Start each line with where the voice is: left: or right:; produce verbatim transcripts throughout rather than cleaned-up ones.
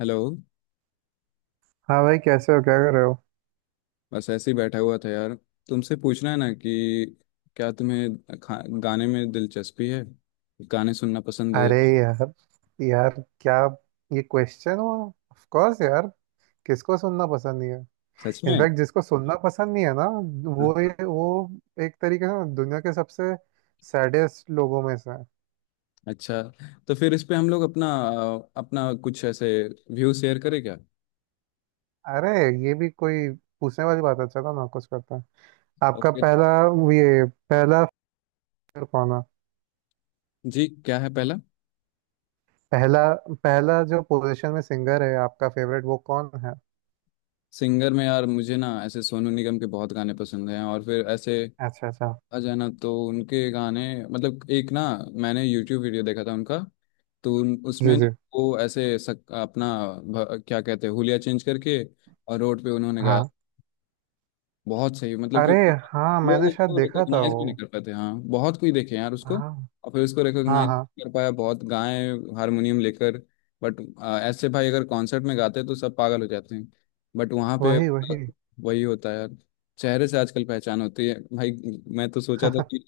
left: Hello.
right: हाँ भाई, कैसे हो, क्या कर रहे हो।
left: बस ऐसे ही बैठा हुआ था यार। तुमसे पूछना है ना कि क्या तुम्हें खा- गाने में दिलचस्पी है, गाने सुनना पसंद है?
right: अरे यार, यार क्या ये क्वेश्चन हुआ, ऑफ कोर्स यार। किसको सुनना पसंद नहीं है।
left: सच में?
right: इनफैक्ट जिसको सुनना पसंद नहीं है ना,
left: हाँ,
right: वो ये- वो एक तरीके से ना दुनिया के सबसे सैडेस्ट लोगों में से है।
left: अच्छा। तो फिर इस पे हम लोग अपना अपना कुछ ऐसे व्यू शेयर करें क्या?
right: अरे, ये भी कोई पूछने वाली बात है, चलो ना कुछ करता है। आपका
left: ओके।
right: पहला, ये पहला सिंगर कौन है।
left: जी क्या है पहला?
right: पहला पहला जो पोजीशन में सिंगर है आपका फेवरेट वो कौन है।
left: सिंगर में यार मुझे ना ऐसे सोनू निगम के बहुत गाने पसंद हैं, और फिर ऐसे
right: अच्छा, अच्छा।
left: आ जाना तो उनके गाने, मतलब एक ना, मैंने यूट्यूब वीडियो देखा था उनका। तो उन-
right: जी,
left: उसमें ना
right: जी।
left: वो ऐसे सक, अपना भ- क्या कहते हैं, हुलिया चेंज करके और रोड पे उन्होंने गाया।
right: हाँ।
left: बहुत सही, मतलब कि
right: अरे हाँ,
left: लोग
right: मैंने शायद
left: उसको
right: देखा था
left: रिकॉग्नाइज
right: वो।
left: भी नहीं कर पाते, हाँ, बहुत कोई देखे यार उसको,
right: हाँ,
left: और फिर उसको
right: हाँ,
left: रिकॉग्नाइज
right: हाँ।
left: कर पाया। बहुत गाए हारमोनियम लेकर, बट ऐसे भाई, अगर कॉन्सर्ट में गाते तो सब पागल हो जाते हैं, बट वहाँ पे
right: वही वही।
left: वही होता है यार। चेहरे से आजकल पहचान होती है भाई। मैं तो सोचा था कि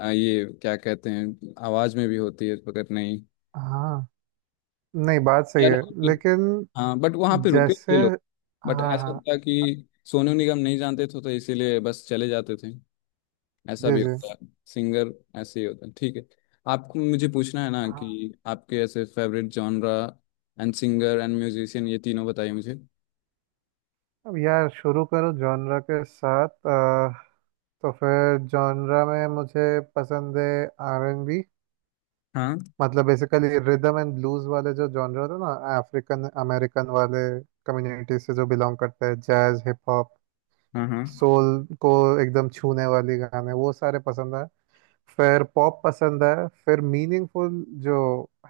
left: आ, ये क्या कहते हैं, आवाज में भी होती है, मगर नहीं
right: हाँ, नहीं, बात सही
left: यार।
right: है। लेकिन
left: हाँ, बट वहाँ पे रुके
right: जैसे,
left: थे लोग, बट
right: हाँ,
left: ऐसा
right: हाँ।
left: था कि सोनू निगम नहीं जानते थे, तो इसीलिए बस चले जाते थे। ऐसा
right: जी,
left: भी
right: जी।
left: होता है सिंगर, ऐसे ही होता है, ठीक है। आपको मुझे पूछना है ना
right: हाँ।
left: कि आपके ऐसे favourite genre and singer and musician, ये तीनों बताइए मुझे।
right: अब यार, शुरू करो जॉनरा के साथ। अ, तो फिर जॉनरा में मुझे पसंद है आर एन बी।
left: हाँ
right: मतलब बेसिकली रिदम एंड ब्लूज वाले जो जॉनरा होते हैं ना, अफ्रीकन अमेरिकन वाले कम्युनिटी से जो बिलोंग करते हैं, जैज, हिप हॉप,
left: हाँ हाँ
right: सोल को एकदम छूने वाली गाने, वो सारे पसंद है। फिर पॉप पसंद है, फिर मीनिंगफुल जो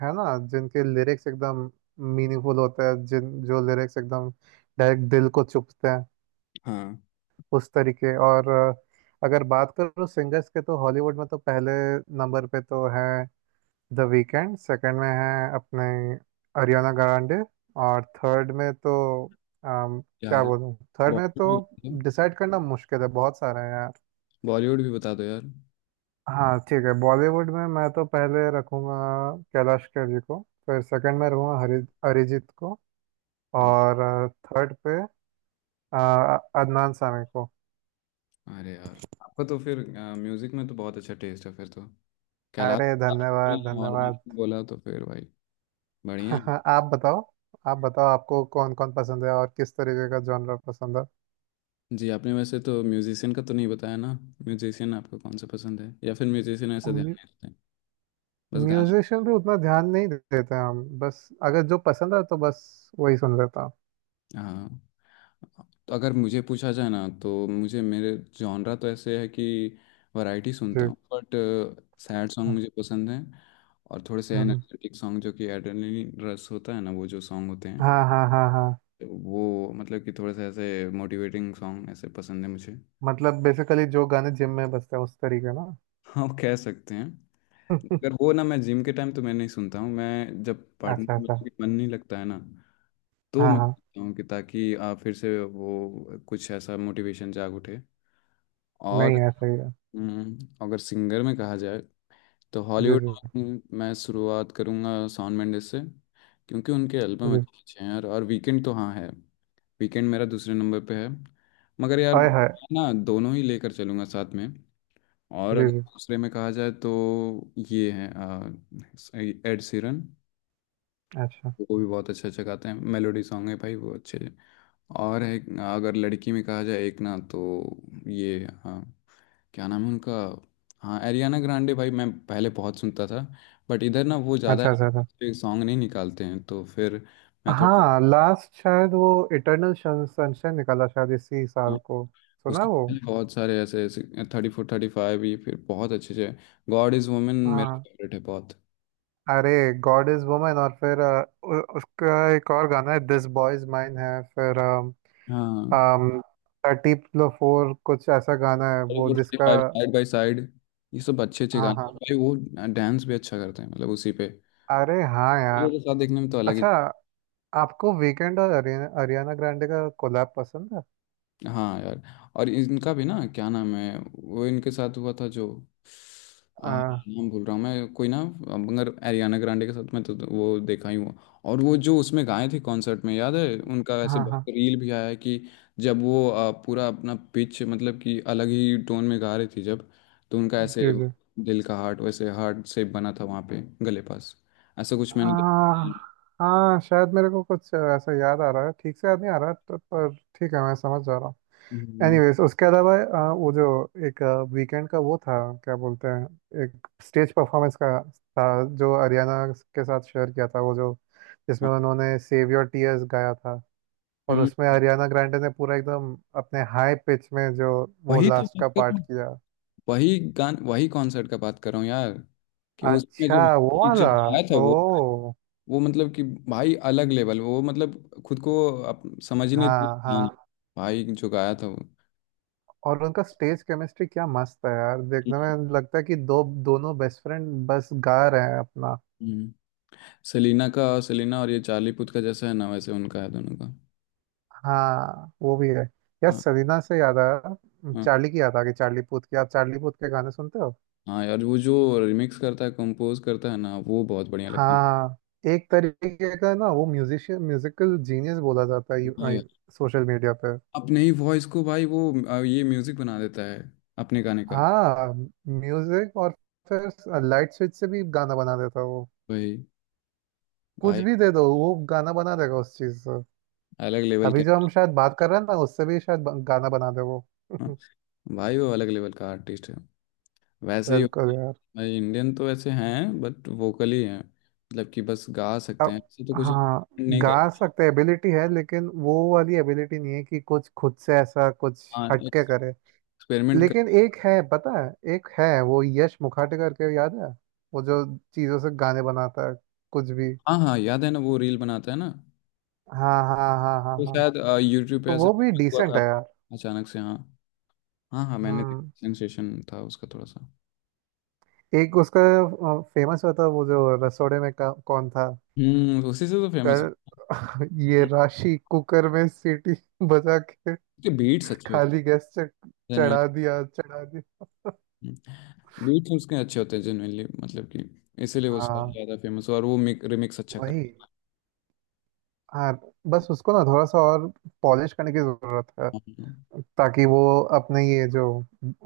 right: है ना, जिनके लिरिक्स एकदम मीनिंगफुल होते हैं, जिन जो लिरिक्स एकदम डायरेक्ट दिल को चुभते हैं
left: हाँ
right: उस तरीके। और अ, अगर बात करूँ सिंगर्स के, तो हॉलीवुड में तो पहले नंबर पे तो है द वीकेंड। सेकंड में है अपने अरियाना ग्रांडे। और थर्ड में तो अम, क्या
left: यार।
right: बोलूँ, थर्ड में तो
left: बॉलीवुड,
right: डिसाइड करना मुश्किल है, बहुत सारे हैं।
left: बॉलीवुड भी बता दो यार।
right: हाँ ठीक है, बॉलीवुड में मैं तो पहले रखूँगा कैलाश खेर जी को, फिर सेकंड में रखूँगा हरि अरिजीत को,
left: हाँ,
right: और थर्ड पे अ, अदनान सामी को।
left: अरे यार, आपका तो फिर म्यूजिक में तो बहुत अच्छा टेस्ट है, फिर तो। कैलाश
right: अरे, धन्यवाद
left: और
right: धन्यवाद।
left: बोला तो फिर भाई, बढ़िया है।
right: आप बताओ, आप बताओ, आपको कौन कौन पसंद है और किस तरीके का जॉनर पसंद है।
left: जी, आपने वैसे तो म्यूजिशियन का तो नहीं बताया ना? म्यूजिशियन आपको कौन सा पसंद है, या फिर म्यूजिशियन ऐसा ध्यान
right: म्यू-
left: नहीं रखते हैं, बस गाने?
right: म्यूजिशियन पे उतना ध्यान नहीं देते हैं हम, बस अगर जो पसंद है तो बस वही सुन लेता हूँ।
left: हाँ। तो अगर मुझे पूछा जाए ना, तो मुझे, मेरे जॉनरा तो ऐसे है कि वैरायटी
right: जी।
left: सुनता हूँ, बट सैड सॉन्ग
right: अच्छा।
left: मुझे पसंद है, और थोड़े से
right: हम्म,
left: एनर्जेटिक सॉन्ग जो कि एड्रेनलिन रश होता है ना, वो जो सॉन्ग होते हैं,
right: हाँ, हाँ, हाँ, हाँ।
left: वो, मतलब कि थोड़े से ऐसे मोटिवेटिंग सॉन्ग ऐसे पसंद है मुझे।
right: मतलब बेसिकली जो गाने जिम में बजते हैं उस तरीके ना।
left: हाँ, कह सकते हैं। अगर वो ना, मैं जिम के टाइम तो मैं नहीं सुनता हूँ, मैं जब पढ़ने
right: अच्छा,
left: में
right: अच्छा।
left: मन नहीं लगता है ना, तो
right: हाँ,
left: मैं
right: हाँ।
left: सुनता हूँ कि ताकि आ, फिर से वो कुछ ऐसा मोटिवेशन जाग उठे। और
right: नहीं, है सही है।
left: हम्म, अगर सिंगर में कहा जाए, तो
right: जी,
left: हॉलीवुड
right: जी,
left: में मैं शुरुआत करूँगा शॉन मेंडिस से, क्योंकि उनके एल्बम
right: जी।
left: अच्छे अच्छे हैं यार। और वीकेंड तो हाँ है, वीकेंड मेरा दूसरे नंबर पे है, मगर यार
right: हाय
left: मैं
right: हाय।
left: ना दोनों ही लेकर चलूँगा साथ में। और
right: जी,
left: अगर
right: जी।
left: दूसरे में कहा जाए, तो ये है एड सीरन,
right: अच्छा,
left: वो भी बहुत अच्छा अच्छा गाते हैं, मेलोडी सॉन्ग है भाई वो अच्छे। और है, अगर लड़की में कहा जाए एक ना, तो ये हाँ क्या नाम है उनका, हाँ एरियाना ग्रांडे, भाई मैं पहले बहुत सुनता था, बट इधर ना वो ज़्यादा
right: अच्छा, अच्छा, अच्छा।
left: सॉन्ग नहीं निकालते हैं, तो फिर मैं
right: हाँ,
left: थोड़ा।
right: लास्ट शायद वो इटर्नल सनशाइन निकाला शायद इसी
left: हाँ,
right: साल को। सुना
left: उसके
right: वो।
left: पहले बहुत सारे ऐसे ऐसे थर्टी फोर थर्टी फाइव, ये फिर बहुत अच्छे अच्छे। गॉड इज़ वुमेन मेरा
right: हाँ।
left: फेवरेट है बहुत।
right: अरे, गॉड इज वुमन। और फिर अ, उ, उसका एक और गाना है दिस बॉय इज माइन है। फिर
left: हाँ,
right: थर्टी फोर कुछ ऐसा गाना है
left: थर्टी
right: वो
left: फोर थर्टी
right: जिसका।
left: फाइव, साइड बाई साइड, ये सब अच्छे अच्छे
right: हाँ,
left: गाने हैं।
right: हाँ।
left: भाई वो डांस भी अच्छा करते हैं, मतलब उसी पे
right: अरे हाँ
left: दूसरों
right: यार।
left: के साथ देखने में तो अलग ही।
right: अच्छा, आपको वीकेंड और हरियाणा हरियाणा ग्रांडे का कोलैब पसंद है।
left: हाँ यार, और इनका भी ना, क्या नाम है वो, इनके साथ हुआ था जो, आ,
right: आ,
left: नाम भूल रहा हूँ मैं, कोई ना, मगर एरियाना ग्रांडे के साथ मैं तो तो वो देखा ही हुआ। और वो जो उसमें गाए थे कॉन्सर्ट में, याद है उनका ऐसे
right: हाँ, हाँ।
left: रील भी आया है, कि जब वो आ, पूरा अपना पिच, मतलब कि अलग ही टोन में गा रही थी जब, तो उनका ऐसे
right: जी, जी।
left: दिल का हार्ट, वैसे हार्ट शेप बना था वहाँ पे गले पास, ऐसा कुछ मैंने देखा है।
right: आ, हाँ, शायद मेरे को कुछ ऐसा याद आ रहा है, ठीक से याद नहीं आ रहा है, तो पर ठीक है मैं समझ जा रहा हूँ।
left: हम्म,
right: एनीवेज, उसके अलावा आ, वो जो एक वीकेंड का वो था, क्या बोलते हैं, एक स्टेज परफॉर्मेंस का था, जो हरियाणा के साथ शेयर किया था, वो जो जिसमें उन्होंने सेव योर टीयर्स गाया था। और
left: हम्म,
right: उसमें हरियाणा ग्रांडे ने पूरा एकदम अपने हाई पिच में जो वो
left: वही तो
right: लास्ट
left: बात
right: का
left: कर रहा
right: पार्ट
left: हूँ।
right: किया।
left: वही गान, वही कॉन्सर्ट का बात कर रहा हूँ यार, कि उसमें
right: अच्छा,
left: जब
right: वो वाला।
left: जब आया था
right: ओ,
left: वो वो मतलब कि भाई अलग लेवल, वो मतलब खुद को अप, समझ ही नहीं
right: हाँ,
left: था
right: हाँ।
left: भाई जो गाया था वो।
right: और उनका स्टेज केमिस्ट्री क्या मस्त है यार, देखने में लगता है कि दो दोनों बेस्ट फ्रेंड बस गा रहे हैं अपना।
left: हम्म। सेलिना का, सेलिना और ये चार्ली पुथ का जैसा है ना, वैसे उनका है दोनों का।
right: हाँ, वो भी है। यार,
left: हाँ
right: सरीना से याद आया,
left: हाँ
right: चार्ली की याद आ गई, चार्ली पूथ की। आप चार्ली पूथ के गाने सुनते हो।
left: हाँ यार, वो जो रिमिक्स करता है, कंपोज करता है ना, वो बहुत बढ़िया लगता है।
right: हाँ। एक तरीके का ना वो म्यूजिशियन, म्यूजिकल जीनियस बोला जाता
left: हाँ
right: है
left: यार,
right: सोशल मीडिया पे।
left: अपने ही वॉइस को भाई वो अ, ये म्यूजिक बना देता है अपने गाने का।
right: हाँ, म्यूजिक। और फिर लाइट स्विच से भी गाना बना देता है वो।
left: वही,
right: कुछ
left: भाई
right: भी दे दो, वो गाना बना देगा उस चीज।
left: अलग लेवल
right: अभी
left: के।
right: जो हम शायद बात कर रहे हैं ना, उससे भी शायद ब- गाना बना दे वो।
left: भाई वो अलग लेवल का आर्टिस्ट है, वैसे ही होते
right: बिल्कुल
left: हैं
right: यार।
left: भाई। इंडियन तो वैसे हैं, बट वोकली हैं, मतलब कि बस गा सकते
right: अब
left: हैं, ऐसे तो कुछ
right: हाँ।
left: नहीं
right: गा
left: करते।
right: सकते एबिलिटी है, लेकिन वो वाली एबिलिटी नहीं है कि कुछ खुद से ऐसा कुछ
left: हाँ,
right: हटके करे।
left: एक्सपेरिमेंट कर।
right: लेकिन एक है, पता है? एक है वो यश मुखाटे करके, याद है? वो जो चीजों से गाने बनाता है कुछ भी।
left: हाँ हाँ, याद है ना, वो रील बनाता है ना,
right: हाँ, हाँ, हाँ, हाँ,
left: वो
right: हाँ।
left: शायद यूट्यूब पे
right: तो
left: ऐसा
right: वो भी
left: हुआ
right: डिसेंट
left: था
right: है यार।
left: अचानक से, हाँ हाँ हाँ, मैंने देखा,
right: हम्म।
left: सेंसेशन था उसका थोड़ा सा।
right: एक उसका फेमस हुआ था वो जो रसोड़े में का, कौन था।
left: हम्म, उसी से तो फेमस
right: कर
left: है।
right: ये राशि कुकर में सीटी बजा के
left: उसके बीट्स अच्छे होते
right: खाली गैस से,
left: हैं,
right: चढ़ा दिया, चढ़ा दिया।
left: बीट्स उसके अच्छे होते हैं जेनुअनली, मतलब कि इसीलिए वो शायद
right: हाँ।
left: ज़्यादा फेमस हुआ, और वो रिमिक्स अच्छा
right: वही।
left: करता
right: हाँ, बस उसको ना थोड़ा सा और पॉलिश करने की जरूरत है,
left: है।
right: ताकि वो अपने ये जो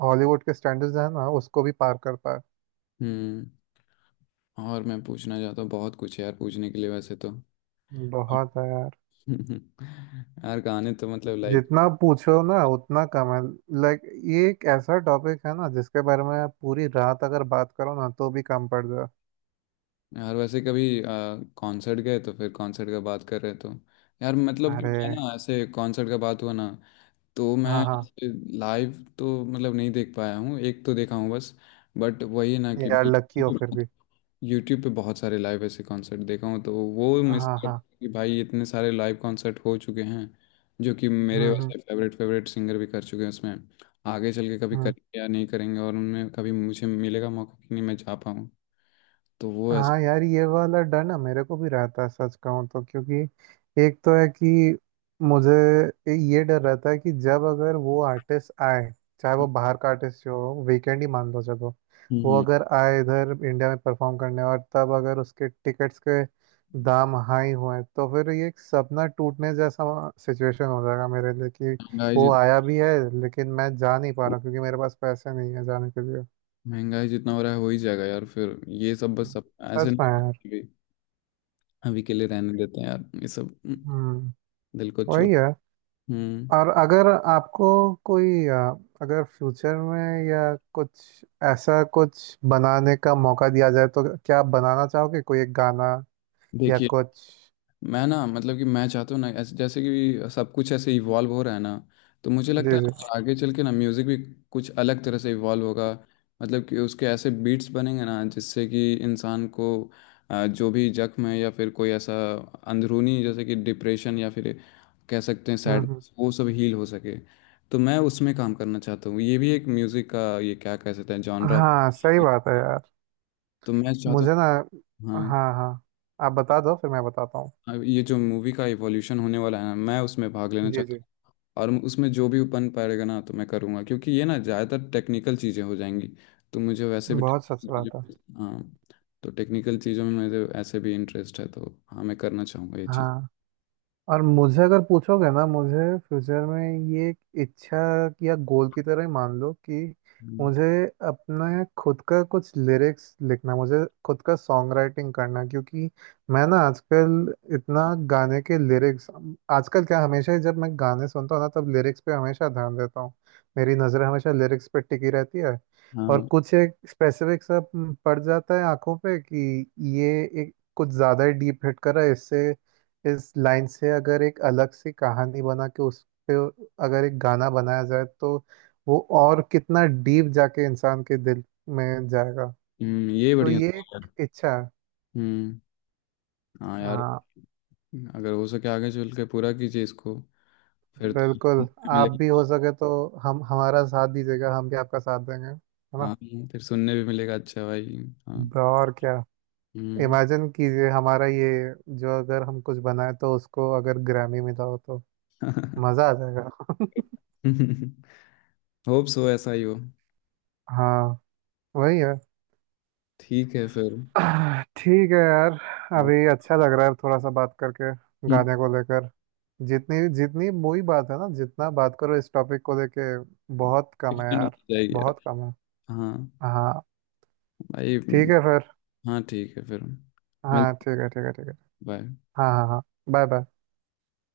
right: हॉलीवुड के स्टैंडर्ड्स हैं ना, उसको भी पार कर पाए।
left: हम्म, और मैं पूछना चाहता हूँ, बहुत कुछ है यार पूछने के लिए वैसे तो।
right: बहुत है यार।
left: यार गाने तो मतलब लाइक,
right: जितना पूछो ना उतना कम है। लाइक, ये एक ऐसा टॉपिक है ना, जिसके बारे में आप पूरी रात अगर बात करो ना, तो भी कम पड़ जाए।
left: यार वैसे कभी कॉन्सर्ट गए तो, फिर कॉन्सर्ट का बात कर रहे तो, यार मतलब कि
right: अरे,
left: मैं ना ऐसे, कॉन्सर्ट का बात हुआ ना, तो मैं
right: हाँ, हाँ,
left: लाइव तो मतलब नहीं देख पाया हूँ, एक तो देखा हूँ बस, बट वही ना कि
right: यार लकी हो फिर भी।
left: यूट्यूब पे बहुत सारे लाइव ऐसे कॉन्सर्ट देखा हूँ, तो वो मिस
right: हाँ,
left: कर
right: हाँ।
left: कि भाई इतने सारे लाइव कॉन्सर्ट हो चुके हैं, जो कि मेरे
right: हम्म, हम्म,
left: वैसे फेवरेट फेवरेट सिंगर भी कर चुके हैं उसमें, आगे चल के कभी
right: हम्म।
left: करेंगे या नहीं करेंगे, और उनमें कभी मुझे मिलेगा मौका कि नहीं, मैं जा पाऊँ। तो वो ऐसा।
right: हाँ यार, ये वाला डर ना मेरे को भी रहता है, सच कहूँ तो। क्योंकि एक तो है कि मुझे ये डर रहता है कि जब अगर वो आर्टिस्ट आए, चाहे वो बाहर का आर्टिस्ट हो, वीकेंड ही मान लो चलो, वो
left: हम्म।
right: अगर आए इधर इंडिया में परफॉर्म करने, और तब अगर उसके टिकट्स के दाम हाई हुए, तो फिर ये एक सपना टूटने जैसा सिचुएशन हो जाएगा मेरे लिए कि
left: महंगाई
right: वो
left: जित
right: आया भी है, लेकिन मैं जा नहीं पा रहा क्योंकि मेरे पास पैसे नहीं है जाने के लिए।
left: महंगाई जितना हो रहा है हो ही जाएगा यार, फिर ये सब बस, सब ऐसे
right: सच
left: नहीं
right: में यार।
left: कि, अभी के लिए रहने देते हैं यार ये सब। हम्म,
right: हम्म।
left: दिल को छोड़।
right: वही है।
left: हम्म।
right: और अगर आपको कोई अ, अगर फ्यूचर में या कुछ, ऐसा कुछ बनाने का मौका दिया जाए, तो क्या आप बनाना चाहोगे कोई एक गाना, या
left: देखिए,
right: कुछ।
left: मैं ना, मतलब कि मैं चाहता हूँ ना ऐसे, जैसे कि सब कुछ ऐसे इवॉल्व हो रहा है ना, तो मुझे
right: जी,
left: लगता है
right: जी।
left: ना आगे चल के ना म्यूज़िक भी कुछ अलग तरह से इवॉल्व होगा, मतलब कि उसके ऐसे बीट्स बनेंगे ना जिससे कि इंसान को अ, जो भी जख्म है, या फिर कोई ऐसा अंदरूनी, जैसे कि डिप्रेशन या फिर कह सकते हैं
right: हम्म, हम्म।
left: सैडनेस, वो सब हील हो सके। तो मैं उसमें काम करना चाहता हूँ, ये भी एक म्यूज़िक का ये क्या कह सकते हैं जॉनरा।
right: हाँ सही बात है यार,
left: तो मैं चाहता
right: मुझे ना,
left: हूँ हाँ।
right: हाँ, हाँ, आप बता दो फिर मैं बताता हूँ।
left: अब ये जो मूवी का इवोल्यूशन होने वाला है ना, मैं उसमें भाग लेना
right: जी,
left: चाहता
right: जी।
left: हूँ, और उसमें जो भी बन पाएगा ना तो मैं करूँगा, क्योंकि ये ना ज़्यादातर टेक्निकल चीज़ें हो जाएंगी, तो मुझे वैसे भी
right: बहुत सच
left: technical
right: बात है।
left: चीज़ें- हाँ, तो टेक्निकल चीज़ों में मुझे ऐसे भी इंटरेस्ट है, तो हाँ मैं करना चाहूँगा ये चीज़।
right: हाँ, और मुझे अगर पूछोगे ना, मुझे फ्यूचर में ये एक इच्छा या गोल की तरह ही मान लो कि
left: हम्म,
right: मुझे अपने खुद का कुछ लिरिक्स लिखना, मुझे खुद का सॉन्ग राइटिंग करना, क्योंकि मैं ना आजकल इतना गाने के लिरिक्स, आजकल क्या हमेशा ही, जब मैं गाने सुनता हूँ ना, तब लिरिक्स पे हमेशा ध्यान देता हूँ, मेरी नज़र हमेशा लिरिक्स पे टिकी रहती है। और
left: हाँ,
right: कुछ एक स्पेसिफिक सा पड़ जाता है आंखों पे कि ये एक कुछ ज़्यादा ही डीप हिट कर रहा है, इससे इस लाइन से अगर एक अलग सी कहानी बना के उस पे अगर एक गाना बनाया जाए, तो वो और कितना डीप जाके इंसान के दिल में जाएगा।
left: हम्म, ये
right: तो
left: बढ़िया
right: ये
left: सोच है
right: एक
left: यार।
right: इच्छा है।
left: हम्म, हाँ यार,
right: हाँ,
left: अगर हो सके आगे चल के पूरा कीजिए इसको, फिर तो सुनने
right: बिल्कुल।
left: भी
right: आप भी
left: मिलेगा।
right: हो सके तो हम हमारा साथ दीजिएगा, हम भी आपका साथ देंगे, है ना।
left: हाँ, फिर सुनने भी मिलेगा, अच्छा भाई। हाँ।
right: ब्रो, और क्या।
left: हम्म।
right: इमेजिन कीजिए हमारा ये जो, अगर हम कुछ बनाए तो उसको अगर ग्रैमी मिला हो तो मज़ा आ जाएगा।
left: होप सो, ऐसा ही हो।
right: हाँ, वही है।
left: ठीक है फिर।
right: आह, ठीक है यार। अभी अच्छा लग रहा है, थोड़ा सा बात करके गाने को लेकर। जितनी जितनी वही बात है ना, जितना बात करो इस टॉपिक को लेके, बहुत कम है
left: एक्सटेंड हो
right: यार।
left: जाएगी।
right: बहुत कम है।
left: हाँ
right: हाँ,
left: भाई।
right: ठीक है फिर।
left: हाँ ठीक है फिर, मिलते
right: हाँ, ठीक
left: हैं,
right: है, ठीक है, ठीक है।
left: बाय।
right: हाँ, हाँ, हाँ। Bye, bye.